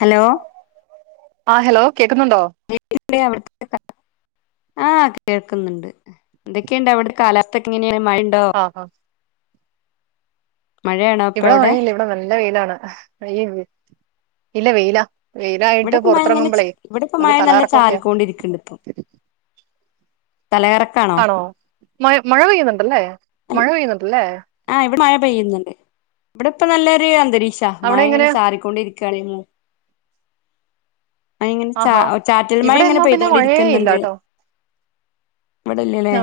Hello ആ hello കേക്കുന്നുണ്ടോ? [unintelligible] ആഹ കേൾക്കുന്നുണ്ട് എന്തൊക്കെയുണ്ടവിടെ കാലാവസ്ഥക്കെങ്ങനെയാ? മയണ്ടോ? ആ ആ ഇവിടെ മഴയില്ല ഇവിടെ നല്ല വെയിലാണ്. ഈ ഇല്ല വെയിലാ വെയിലായിട്ട് ഇവിടെപ്പ മഴ ഇങ്ങനെ പൊറത്തിറങ്ങുമ്പോളേ ഇവിടെ ഇപ്പ ക്ക് മഴ നല്ല തലക്കറക്കം ഒക്കൊയ ചാറിക്കൊണ്ടിരിക്കണ്ട് ഇപ്പൊ തലകറക്കാണോ ആണോ? മ മഴ പെയ്യുന്നുണ്ടല്ലേ മഴ പെയ്യുന്നുണ്ടല്ലേ? ആ ഇ മഴ പെയ്യുന്നുണ്ട്. ഇവിടെ ഇപ്പ നല്ലൊരു അന്തരീ ശാ അവിടെ മഴ ഇങ്ങനെ എങ്ങനെയാ ചാറിക്കൊണ്ടി രിക്കുവാണ്. മു ആഹാ ചാറ്റൽ മഴ ഇങ്ങനെ ഇവിടെന്നാ പിന്നെ പെയ്തോണ്ടിരിക്കുന്നുണ്ട് മഴയേല്ലട്ടോ. ഇവിടെല്ലല്ലേ ഓ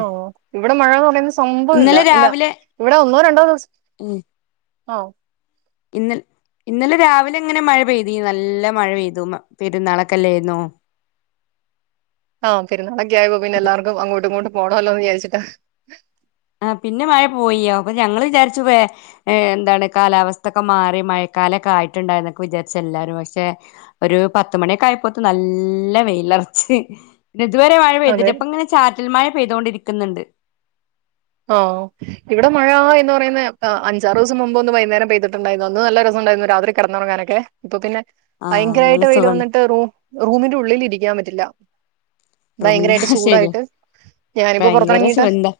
ഇവിടെ മഴന്ന് പറയുന്ന സംഭവംഇല്ല. ഇന്നലെ ഇല്ല രാവിലെ ഇവിടെ ഒന്നോ രണ്ടോ ദിവസം ആ ഇന്നലെ ഇന്നലെ രാവിലെ എങ്ങനെ മഴ പെയ്തു നല്ല മഴ പെയ്തു പെരുന്നാളെക്കെഅല്ലായിരുന്നോ? ആ പെരുന്നാളൊക്കായപ്പോ പിന്നെല്ലാർക്കും അങ്ങോട്ടുങ്ങോട്ടും പോണോല്ലോന്ന് വിചാരിച്ചിട്ടാ. ആ പിന്നെ മഴ പോയി. അപ്പൊ ഞങ്ങള്ചാരിച്ചു വേ എന്താണ് കാലാവസ്ഥക്കെ മാറി മഴ കാലക്കായിട്ടുണ്ടാ എന്ന് വിചാരിച്ചു എല്ലാരും പക്ഷെ ഒരു പത്ത്മണിയൊക്കെ ആയപ്പോത്ത് നല്ല വെയില പിന്നെ ഇതുവരെ മഴ അതെ പെയ്തില്ല ഇപ്പൊങ്ങനെ ചാറ്റൽ മഴ പെയ്തോണ്ടിരിക്കുന്നുണ്ട്. ഓ ഇവിടെ മഴ എന്ന് പറയുന്ന് അഞ്ചാറ്സം മുമ്പ് ഒന്ന് വൈയ്ന്നേരം പെയ്തിട്ടുണ്ടായിരുന്നു അന്ന് നല്ല രസ ണ്ടായിരുന്നു രാത്രി കിടന്നുറങ്ങാനൊക്കെ. ഇപ്പൊ പിന്നെ ആഹ് നല്ല പയങ്കരമായിട്ട് വെയില് സുഖണ്ട് വന്നിട്ട്റൂ റൂമിന്റെ ഉള്ളിൽ ഇരിക്കാൻ പറ്റില്ല. റൂമിന്റെ ഭയങ്കരായിട്ട് ഹാ ശെരിയ ചൂടായിട്ട് ഞാനിപ്പോ പയ്ങ്കര പുറത്തിറങ്ങിയിട്ട് ശുന്ദാ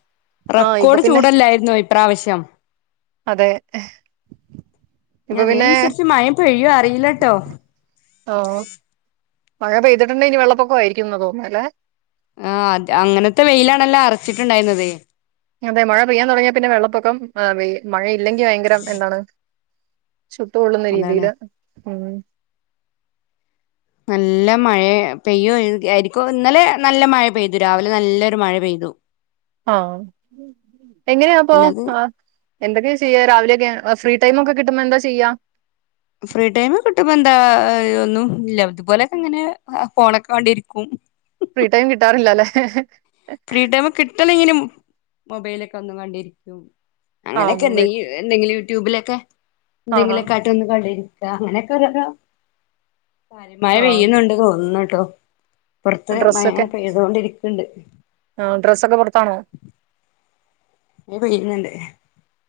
ആ ഇപ്പൊ റെക്കോർഡ് പിന്നെ ചൂടല്ലായിരുന്നോ ഇപ്രാവശ്യം? അതെ നി ഇപ്പൊ പിന്നെ അതേനുസരിച്ച് മഴേ പെയ്യുവോ? അറിയില്ലട്ടോ. ആ മഴ പെയ്തിട്ടുണ്ടേ ഇനി വെള്ളപ്പൊക്കവായിരിക്കുന്നതോന്നേലേ. ആ അത് അങ്ങനത്തെ വെയിലാണല്ലോ അറച്ചിട്ടുണ്ടായിരുന്നത്? അതെ മഴ പെയ്യാൻ തൊടങ്ങിയ പിന്നെ വെള്ളപ്പൊക്കം. മഴയില്ലെങ്കി ഭയങ്കരം എന്താണ് ചുട്ട്പൊള്ളുന്ന അതാണ് രീതില് ഉം നല്ല മഴ പെയ്യു ആരിക്കു. ഇന്നലെ നല്ല മഴ പെയ്തു രാവിലെ നല്ലൊരു മഴ പെയ്തു. ആ എങ്ങനെയാപ്പോ? പിന്നത് ആ എന്തൊക്കെ ചെയ്യാ രാവിലെയൊക്കെ? ഫ്രീ ടൈമ് ഒക്കെ കിട്ടുമ്പോ എന്താ ചെയ്യാ? ഫ്രീ ടൈമ് കിട്ടുമ്പം എന്താ [unintelligible] ഒന്നും ഇല്ല ഇതുപോലൊക്കെങ്ങനെ ഫോണൊക്കെ കണ്ടിരിക്കും. ഫ്രീ ടൈം കിട്ടാറില്ലല്ലേ? ഫ്രീ ടൈമ് കിട്ടലങ്ങനും മൊബൈലൊക്കെ ഒന്നും കണ്ടിരിക്കും. ആ അങ്ങനെയൊക്കെ മൊബൈൽ എന്തെങ്കി എന്തെങ്കിലും യൂട്യൂബിലൊക്കെ ആഹാ എന്തെങ്കിലൊക്കെ ആട്ട് ഒന്ന് കണ്ട അങ്ങനെയൊക്കെ ഓരോരോ കാര്യമായ ആ വെയ്യ്ണുണ്ടു തോന്നുന്നുട്ടോ. പൊറത്ത് മഴ ഡ്രസ്സൊക്കെ പെയ്തോണ്ടിരിക്ക്ണ്ട്. ആ ഡ്രസ്സൊക്കെ പൊറത്താണോ? പെയ്യുന്നുണ്ട്.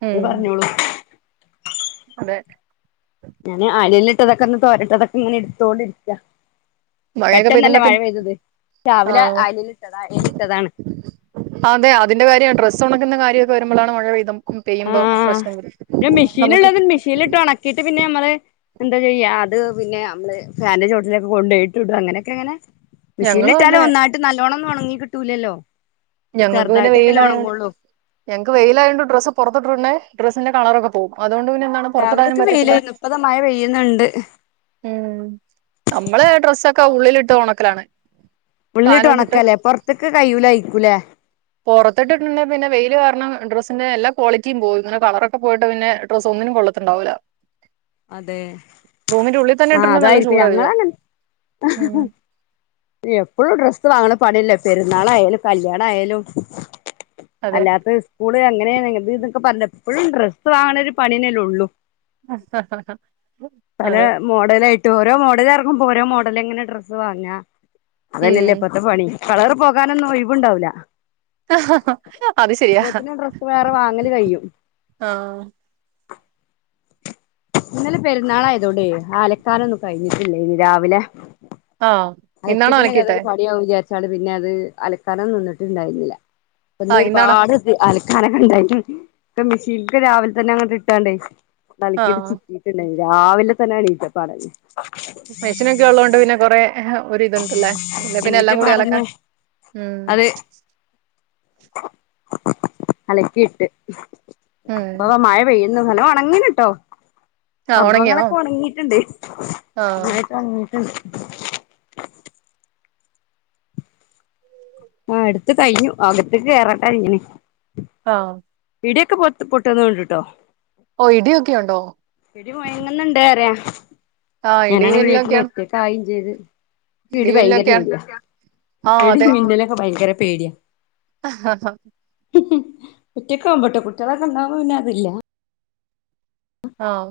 ഉം ങ്ങള്പറഞ്ഞോളൂ. അതെ ഞാന് ആലല്ട്ടതൊക്കെ ഒന്ന് തോരട്ടതൊക്കെ ഇങ്ങനെ എടുത്തോണ്ട ഇരിക്ക്യ. മഴയൊക്കെ പെട്ടെന്നല്ല പെയ്തിട്ടുണ്ടെ മഴ പിന്നെ പെയ്തത് രാവിലെ ആ അലലിട്ടതാ ഇട്ടതാണ്. അതെ അതിന്റെ കാര്യവ ഡ്രസൊണക്കുന്ന കാര്യവൊക്കെ വരുമ്പളാണ് മഴ പെയ്യു ആ നമുക്ക് മെഷീന്ഉള്ളത് മെഷീൻലിട്ട് ഒണക്കിട്ട് പിന്നെ നമ്മള് എന്താ ചെയ്യ അത് പിന്നെ അമ്മള് ഫാനിന്റെ ചോട്ടിലൊക്കെ കൊണ്ടൊയിട്ടുടു അങ്ങനൊക്കെങ്ങനെ ഞങ്ങളും മെഷീനിലിട്ടാലും അതെ ഒന്നായിട്ട് നല്ലോണൊന്ന് ഒണങ്ങി കിട്ടൂലല്ലോ? ഞങ്ങക്ക് പിന്നെ ചെറുതായിട്ടൊക്കെല്ലേ വെയിലായൊ ഒണങ്ങുള്ളൂ ഞങ്ങക്ക് വെയിലായോണ്ട് ഡ്രസ്സ് പുറ [unintelligible] ഡ്രസിന്റെ കളറൊക്കെ പോകും. അതുകൊണ്ട് പിന്നെന്താണ് പൊറത്തിടാനും രാവിലെയൊക്കെ പറ്റത്തില്ല. വെയിലായിരുന്നു ഇപ്പതാ മഴ പെയ്യുന്നുണ്ട് ഉം നമ്മള് ഡ്രസ്സൊക്കെ ഉള്ളിലിട്ട് ഉണക്കലാണ്. ഉള്ളിട്ട് ഉണക്കല്ലേ പൊറത്തൊക്കെ കൈയ്യൂലായിരി പൊറത്തിട്ട്ട്ടുണ്ടേ പിന്നെ വെയില് കാര കാരണം ഡ്രസ്സിന്റെ എല്ലാ ക്വാളിറ്റിയും പോവും. ഇങ്ങനെ കളറൊക്കെ പോയിട്ട് പിന്നെ ഡ്രസ് ഒന്നിനും കൊള്ളത്തുണ്ടാവൂല്ല. അതെ ആഹ ഇട്ടിട്ടുണ്ടെ നല്ല അതായിപ്പ ചൂടാ വരിക ഞങ്ങളങ്ങെ ഉം എപ്പോഴും ഡ്രസ്സ് വാങ്ങണ പണില്ലേ. പെരുന്നാളായാലും, കല്യാണായാലും അതെ അല്ലാത്ത സ്കൂള് അങ്ങനെ ഇങ്ങു ഇത് പറഞ്ഞ എപ്പോഴും ഡ്രസ്സ് വാങ്ങണ ഒരു പണിയന്നെല്ലൊള്ളു. ആഹഹ ഹാ. പല മോഡല ആയിട്ട് ഓരോ മോഡലർങ്ങുമ്പോ ഓരോ മോഡല അങ്ങനെ ഡ്രസ്സ് വാങ്ങ. ഉം അതന്നെല്ലേ ഇപ്പത്തെ പണി. കളറ് പോകാനൊന്നും ഒഴിവുണ്ടാവൂല്ല. ആ ഹഹ അത് ശരിയാ. ഡ്രസ്സ് വേറെ വാങ്ങല് കഴിയും ആഹ. ഇന്നലെ പെരുന്നാളായതോണ്ട് അലക്കാനൊന്നും കഴിഞ്ഞിട്ടില്ലേന് രാവിലെ. ആ അല ഇന്നാണോ ക്കിട്ട്ണ്ടങ്കി അലക്കിയിട്ടെ അതൊര് പണിയാവൂ ചാര് വചാണ്ട് പിന്നെ അത് അലക്കാന നിന്നിട്ട് ണ്ടായിന്നില്ല ഇന്ന് ആഹ് ഇന്നാണ് ഒരുപാട്ണ്ട് ആനക്കെ ഉണ്ടായിട്ട് ഇപ്പൊ മിഷീന്ക് രാവിൽ തന്നെ അങ്‌ട്ടാണ്ട് അലക്കിട്ട് ആഹ് ച്ചിക്കിട്ട്ണ്ടാ രാവിലെ തന്നെയെണീചപ്പ അതേ [unintelligible] നൊക്കെ ഉള്ളോണ്ട് പിന്നെ കൊറേ ഒരു വിതമുണ്ട്ല്ലേ ന്നാപിന്നെ എല്ലാം കൂടി അലക്കാൻ എണീറ്റപ്പാടന്നെ ഉം. അത് അലക്കിയിട്ട് ഉം ഇപ്പൊ മഴ പെയ് ഇ ന്നലോ ഒണങ്ങിണ് ട്ടോ. ആഹ് ഒണങ്ങിയോ സംഭവങ്ങളൊക്കെ ഉണങ്ങിട്ടുണ്ട് ആഹ് ന്നന്നായിട്ട് ഒൺങ്ങിട്ടുണ്ട്. ആ എടുത്ത് കഴിഞ്ഞു അകത്ക് കേറട്ട അങ്‌ന്. ആഹ. ഇഡിയൊക്കെ പൊട്ടുണ്ട് പൊട്ടു ണുണ്ട് ഓഹ് ഇടിയൊക്കെ ഉണ്ടോ ഇടി മൊയങ്ങുന്നുണ്ട് അറ്യാ. ആഹ് ഇടി ഞാനാണെങ്കി വീട്ട്ല് മിന്നലൊക്കെയാണ് ഒറ്റക്കായി ചെയ്ത്. ക് ഇടി ഭയങ്കര പേടിയാ ഇടി മിന്ന ലൊക്കെ ഭയങ്കര പേട്യാ. ആഹ ഹ. ഒറ്റക്കാവുമ്പൊട്ടൊ കുട്ട്യോള് ഒക്കെ ഉണ്ടാവുമ്പൊ പിന്നെ അതില്ല. ആഹ.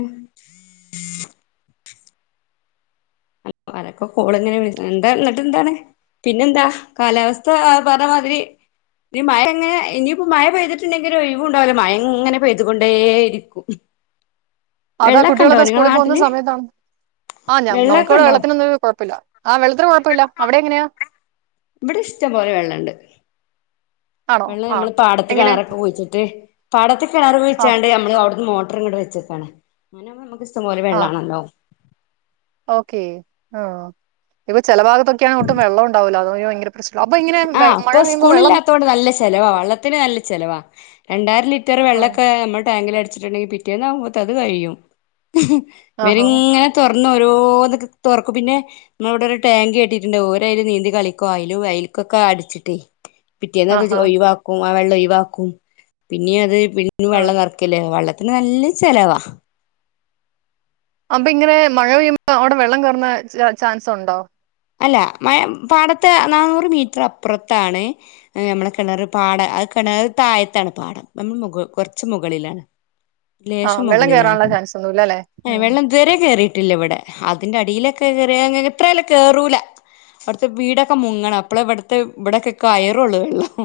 ഉം. [inaudible] അരൊക്കെ കോള്ങ്ങനെ വെര്ന്ന് എന്താ ന്ന്ട്ടന്താണ്. പിന്നെന്താ കാലാവസ്ഥ എ പറഞ്ഞമാതിരി ഇനി മഴ എങ്ങനെ ഇനിയിപ്പോ മഴ പെയ്തിട്ട്ണ്ടെങ്കി ഒരു ഒഴിവു ഉണ്ടാവൂല മഴ ഇങ്ങനെ പെയ്തുകൊണ്ടേ ഇരിക്കും. അതാ വെള്ളമൊക്കെ ഉണ്ടോ കുട്ടികളൊക്കെ നിങ്ങളെ സ്കൂളിൽ പോകുന്ന നാട്ടില് സമയത്താണ് ആ ഞാ വെള്ളമൊക്കെ ഇടെ ഉണ്ടോ വെള്ളത്തിനൊന്നും കുഴപ്പില്ല ആ വെള്ളത്തിന് കുഴപ്പില്ല അവിടെ എങ്ങനെയാ? ഇവിടെ ഇഷ്ടംപോലെ വെള്ളണ്ട്. ആണോ വെള്ള ആഹ് നമ്മള് പാടത്ത് എങ്ങനെ കിണറൊക്കെ കുഴിച്ചിട്ട് പാടത്ത് കിണർ ആഹ് കുഴിച്ചാണ്ട് നമ്മള് അവിടുന്ന് മോ ട്ട്ർഇങ്ങണ്ട്‌ വച്ചക്കാണ് അങ്ങ നമക്ക് ഇഷ്ടംപോലെ വെള്ളാണല്ലോ. ഓക്കെ ആ് ഇപ്പൊ ചെല ഭാഗത്തൊക്കെയാണ് അങ്ങട്ടും വെള്ളം ഉണ്ടാവില്ല അത ഭയങ്കര പ്രശ്ന ആഹ് അപ്പൊ സ്കൂളില്ലാത്തോണ്ട് നല്ല ചെലവാ വെള്ളത്തിന് നല്ല ചെലവാ രണ്ടായിരം ലി റ്ററ് ആഹ് വെളൊക്കെ നമ്മുടെ ടാങ്കിൽ അടിച്ചിട്ടുണ്ടെങ്കിൽ പിറ്റേന്ന് ആവുമ്പത് അത് കഴിയും. ആഹാ വരിങ്ങനെ തുറ. ഓരോന്ന് തൊറക്കും പിന്നെ നമ്മള വ്ടെ ഒരു ടാങ്കി. കെട്ടിട്ടുണ്ട് ഓരൈല് നീന്തി കളികും ഐ അയ്ല് കൊക്കെ അടിച്ചിട്ടേ പിറ്റേന്ന് അത് ആഹാ ഒയിവാക്കും ആ വെള്ളം ഒയിവാക്കും പിന്നിം അത്. പിന്നിം ആഹ് വെള്ളം നെർക്കല്ലേ വെള്ളത്തിന് നല്ല ചെലവാ. അപ്പൊ ഇങ്ങനെ മഴ പെയ്യുമ്പോ അവിടെ വെള്ളം കയറുന്ന ചാൻസ്ഉണ്ടോ? അല്ല മയ പാടത്തെ നന്നൂറ് മീറ്റർ അപ്പുറത്താണ് നമ്മുടെ കിണറ് പാട ണർത് താഴത്താണ് പാഠം നമ്മൾ കുറച്ച മുകളിലാണ്. ആ ലേശം വെള്ളം മുകളിലാണ് കയറാനുള്ള ചാൻസ് ഒന്നുമില്ല അല്ലേ ഉം. വെള്ളം ഇത്‌ വരെ കേറീട്ടില്ല ഇവിടെ അതിന്റെ അടിലെ. കേറേങ്ങെ എത്രആയലുംകേറൂല. അവ്ട്ത്തെ വീടൊക്കെ മുങ്ങണം അപ്പള ഇവിട്ത്തെ ഇവിടടൊക്കെ കയറള്ളൂ വെള്ളം.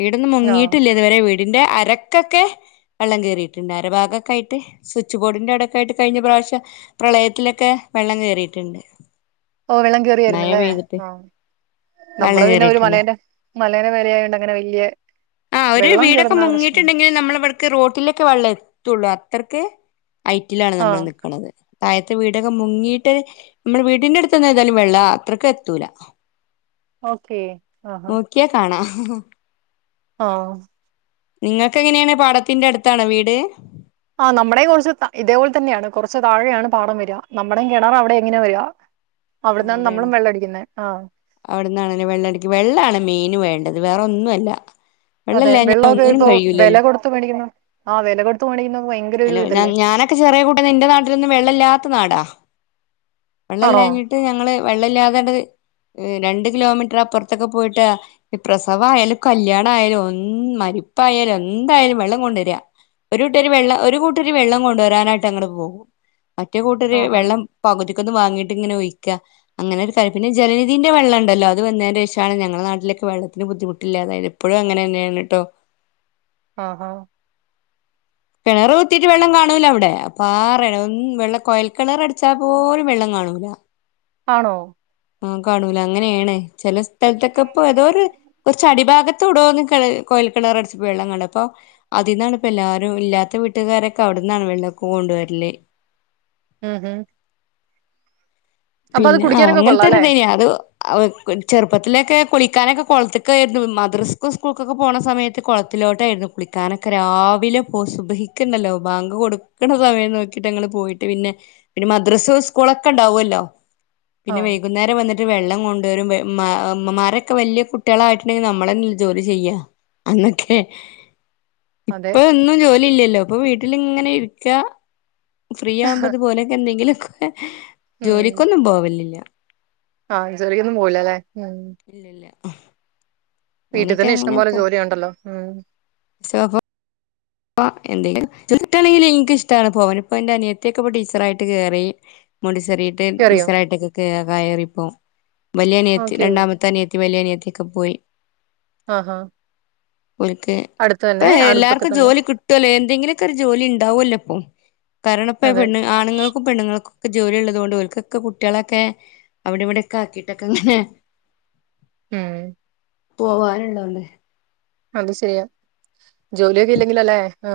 വീടൊന്നും ആ മുങ്ങിട്ടില്ലത് വരെ വീ ഇന്റെ അരക്കൊക്കെ വെള്ളം കയറിയിട്ടുണ്ട് അരഭാഗൊക്ക ആയിട്ട് സ്വിച്ച് ബോർഡിന്റെ അവിടേക്ക ആയിട്ട് കഴിഞ്ഞ പ്രാ വശ്യം പ്രളയത്തിലൊക്കെ വെള്ളം കേറിട്ടുണ്ട്. ഓ വെള്ളം കേറിയായിരുന്നല്ലേ. ആഹ് വെള്ളം നമ്മടെ പിന്നെ ഒരു കേറിയിട്ടുണ്ട് മലേന്റെ മലേന മേലേയായണ്ട് അങ്ങനെ വല്യ ആഹ് ഒരു വീടൊക്കെ മുങ്ങിട്ട്ണ്ടെങ്കില് നമ്മളെവടക്ക് റോട്ടിലേക്കെ വള്ളെത്തൊള്ളൂ അത്രക്ക് ഹൈറ്റിലാണ് ആ നമ്മൾ നിക്കണന്നത് താഴത്തെ വീടൊക്കെ മുങ്ങിയിട്ട് നമ്മൾ വീടിന്റെ അടു എതായാലും വെള്ളം അത്രയ്ക്ക എത്തൂല. ഓക്കെ ആഹ്ഹ. ഓ ഓഹ് നിങ്ങക്കെങ്ങനെണ് പാടത്തിന്റട്ത്താണോ വീട്? ആഹ് നമ്മുടെ കുറച്ച് ഇതേപോലെ തന്നെയാണ് കുറച്ച് താഴെയാണ് പാടം വരിക. നമ്മുടെയും കിണറ് അവിടെ ഇങ്ങനെ വരിക. അവിടുന്നാണ് അവടെണ് നമ്മളും വെള്ളം അടിക്കുന്നത് ആ അവ്ട്ന്നാണ് ലെ വെള്ള ടിക്ക് വെള്ളാണ് മെയിന് വേ ണ്ടത് വേറെന്നുഅല്ല. അതെ വെള്ളൊക്കെപ്പൊ വെല കൊട്ത്ത് മേടിക്കുന്ന ആഹ് വെല കൊട്ത്ത് മേടിക്കുന്ന ഭയങ്കര ഒരു ഹലോ ഞാൻ ഇതല്ലേ ഞാനൊക്കെ ചെറിയ കൂട്ട എന്റെ നാട്ടിലൊന്നും വെള്ള ഇല്ലാത്ത നാടാ. വെള്ള ആണോ ഇല്ലാഞ്ഞിട്ട് ഞങ്ങള് വെള്ളം ഇല്ലാകേണ്ടത് രണ്ടു കിലോമീറ്റർ അപ്പുറത്തൊക്കെ പോയിട്ട് ഈ പ്രസവയാലും കല്യാണ ആയാലും ഒന്ന് മരി പ്പായാലും എന്തായാലും വെള്ളം കൊണ്ടുവരിഅ. ഒരു കൂട്ടരു വെള്ളം ഒരു കൂട്ടരു വെള്ളം കൊണ്ടുവരാനായിട്ട് അങ്ങട് പോകും. മറ്റേ കൂട്ടരു ആഹാ വെള്ളം പകുതി ഇത് വാങ്ങിട്ട് ഇങ്ങനെ ഒഴിക്കുക അങ്ങനെ ഒരു ജലനിധീന്റെ വെള്ള ഉണ്ടല്ലോ അത് വന്നതി ശേഷമാണ് ഞങ്ങളുടെ നാട്ടില വെള്ളത്തിന് ബുദ്ധിമുട്ടില്ല അതായത് ഇപ്പോഴും അങ്ങന തന്നെയാണ് കേട്ടോ. ആഹ് ഹാ കിണർ കുത്തിട്ട് വെള്ളം കാണൂല അവിടെ അപ്പൊ ആ റേ വെള്ളം കോയൽ കിണർ അടിച്ചാപോലും വെള്ളം കാ കാണുല്ലാ ആണോ? ആഹ് കാണൂല അങ്ങനെയാണ് ചില സ്ഥലത്തൊക്കെ ഇപ്പോ തോ ഒരു കുറച്ച് അടിഭാഗ ത്തൊടോ ന്ന് കെ [unintelligible] കൊഴൽ കെണറട്ച്ച പൊ വെള്ളം കണ്ടപ്പോ അതിന്നാണ് പ്പെല്ലാരും ഇല്ലാത്ത വീട്ട്കാരൊക്കെ അവട് ന്നാണ് വെള്ളൊക്കെ കൊണ്ട് വരല്. ഉം ഉം പിന്നെ ആഹ് കൊള്ളാം അങ്ങനത്തെൊ അല്ലേ ഒരുതനെയ അത് ചെറുപ്പത്തിലൊക്കെ കുളിക്കാനൊക്കെ കുളത്തക്കരുന്നു മദ്രസും സ്കൂൾക്കൊക്കെ പോണ സമയത്ത് കുളത്തിൽ ലോട്ടായിരുന്നു കുളിക്കാനൊക്കെ രാവിലെ പോവും സുബഹിക്ക്ണ്ടല്ലോ ബാങ്ക് കൊട്ക്ക്ണ സമയം നോക്കിട്ട് ഞങ്ങൾ പോ പോയിട്ട് പിന്നെ മദ്രാസ സ്കൂളുക്കേ ഉണ്ടാവല്ലോ ആ പിന്നെ വൈകുന്നേരം വന്നി ട്ട് വെള്ളം കൊണ്ടോരും വെ മ്മ ഇമ്മമാരെക്കെ വെല്ല്യ കുട്ട്യളായിട്ട്ണ്ടെങ്കി നമ്മളെനല്ലേ ജോലി ചെയ്യാ അന്നൊക്കെ അതെ ഇപ്പൊ ഒന്നും ജോലി ഇല്ലല്ലോ ഇപ്പൊ വീട്ടിലിങ്ങനെ ഇരിക്ക ഫ്രീ യുവുമ്പത്പോലെക്കെ എന്തെങ്കിലൊക്കെ ജോലിക്കൊന്നും പോവല്ലില്ല. ആഹ് ജോലിക്കൊന്നും പോവില്ലല്ലോ. ഇല്ല ഇല്ല. വീട്ടി തന്നെ ഇഷ്ടംപോലെ ജോലിയാണ്ടല്ലോ ഉം. ഇപ്പ എന്തെങ്കിലൊക്കെ ജോലിക്കിട്ടാണെ ഇൻക്ക് ഇഷ്ടാണ് പോവാന് പ്പൊ ഇന്റെ അനിയത്ത്യൊക്കെപ്പോ ടീച്ചറായിട്ട് കേറി മോണ്ടി കേറിട്ട് കേറിയോ ടീച്ചറായിട്ട്ക്ക ക്കേ കയറിപ്പോ വെല്യനിയത്തി ഓക്കെ രണ്ടാമത്തെ അനിയ വല്യ അനിയത്തിക്കെ പോയി. ആഹാ ഓൽക്ക് അടുത്ത് ഇപ്പൊ തന്നെ അടുത്തൊക്കെ എല്ലാർക്കും തന്നെ ജോലി കിട്ടുല്ലോ എന്തെങ്കിലുമൊക്കെ ഒരു ജോലി ഉണ്ടാവുമല്ലോ ഇപ്പൊ കാരണം ഇപ്പ അതെ പെണ് ആണുങ്ങൾക്കും പെണ്ങ്ങൾക്കും ജോലി ഉള്ളത് കൊണ്ട്ക്കൊക്കെ കുട്ടികളൊക്കെ അവിടെ ഇവിടെക്കെ ആക്കിട്ടൊക്കെ ഇങ്ങനെ ഉം പോവാനണ്ടോല്ലേ അത് ശരിയാ ജോലിയൊക്കെ ഇല്ലെങ്കിലും അല്ലേ ആ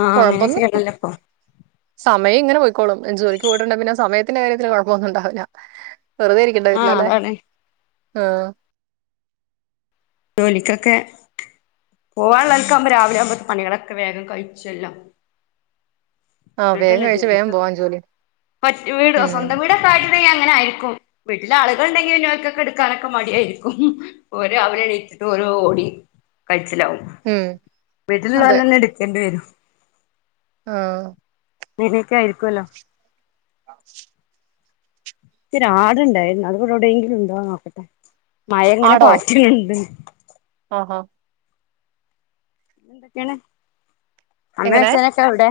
ആഹ് അങ്ങനെയൊക്കെ കുഴപ്പൊന്നുല്ല ആണല്ലോ ഇപ്പൊ സമയം ഇങ്ങനെ ക്കോളുംജോലിക്ക് പോയിട്ടുണ്ട പിന്നെ സമയത്തിന്റെ കാര്യത്തിൽ കുഴപ്പമൊന്നും ഉണ്ടാവില്ല വെറുതെ ഇരിക്കണ്ട ആഹ് വീട്ടലല്ലേ അതാണ് ആഹ ജോലിക്കൊക്കെ പോവാനുള്ളക്കാവുമ്പോ രാവിലെ ആവുമ്പോ പണികളൊക്കെ വേഗം കഴിച്ചല്ലോ ആ വേഗം എന്നിട്ടല്ലേ കഴിച്ച് വേഗം ജോലിക്കൊക്കെ പോവാൻ പോവാ ജോലി പറ്റ വീട് ഉം സ്വന്തം വീടക്ക അ അങ്ങന ആയിരിക്കും വീട്ടില ആളുകൾ ഉണ്ടെങ്കിൽനോക്കൊക്കെ എടുക്കാനൊക്കെ മടിയായിരിക്കും ഓരോ അവരെ ഒരു ഓടി കഴിച്ചിലാവും. ഉം അതെ വീട്ടിലുള്ളതല്ലന്നെ എടുക്കണ്ടി വരും. ആ [unintelligible] ആയിരിക്കുവല്ലോ ആഹ് ഇയ്ക്കൊര് ആടുണ്ടായിരുന്നു അത് ഇവടെ എവിടെങ്കിലും ഉണ്ടോന്ന് നോക്കട്ടെ? മഴങ്ങനെ പാറ്റ്ണ് ണ്ട്. ആ ആ എന്തൊക്കെയാണ് അമ്മ എങ്ങനെ വെച്ചേനൊക്കെ അവിടെ?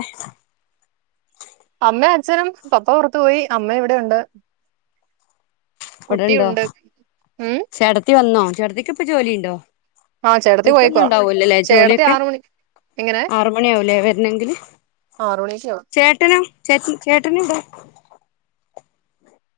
അമ്മ അച്ഛനും പപ്പ പൊറത്തു പോയി. അമ്മ ഇവിടെ ഉണ്ട്. അവിടെ ഇണ്ടോ? കുട്ടിയുണ്ട് ഉം ചേട്ടത്തി വന്നോ? ചേട്ടത്തിക്ക് ഇപ്പ ജോലിണ്ടോ? ആ ചേട്ടത്തി പോയേക്കുവാ നിക്കൊന്നുംണ്ടാവൂലല്ലേ ചേട്ടത്തി ജോലിയൊക്കെ? ആറ് മണി ആറ് മണി ആവൂലേ വരണെങ്കില് ആറോണിക്കയാവും ചേച്ചി ചേട്ടനിണ്ട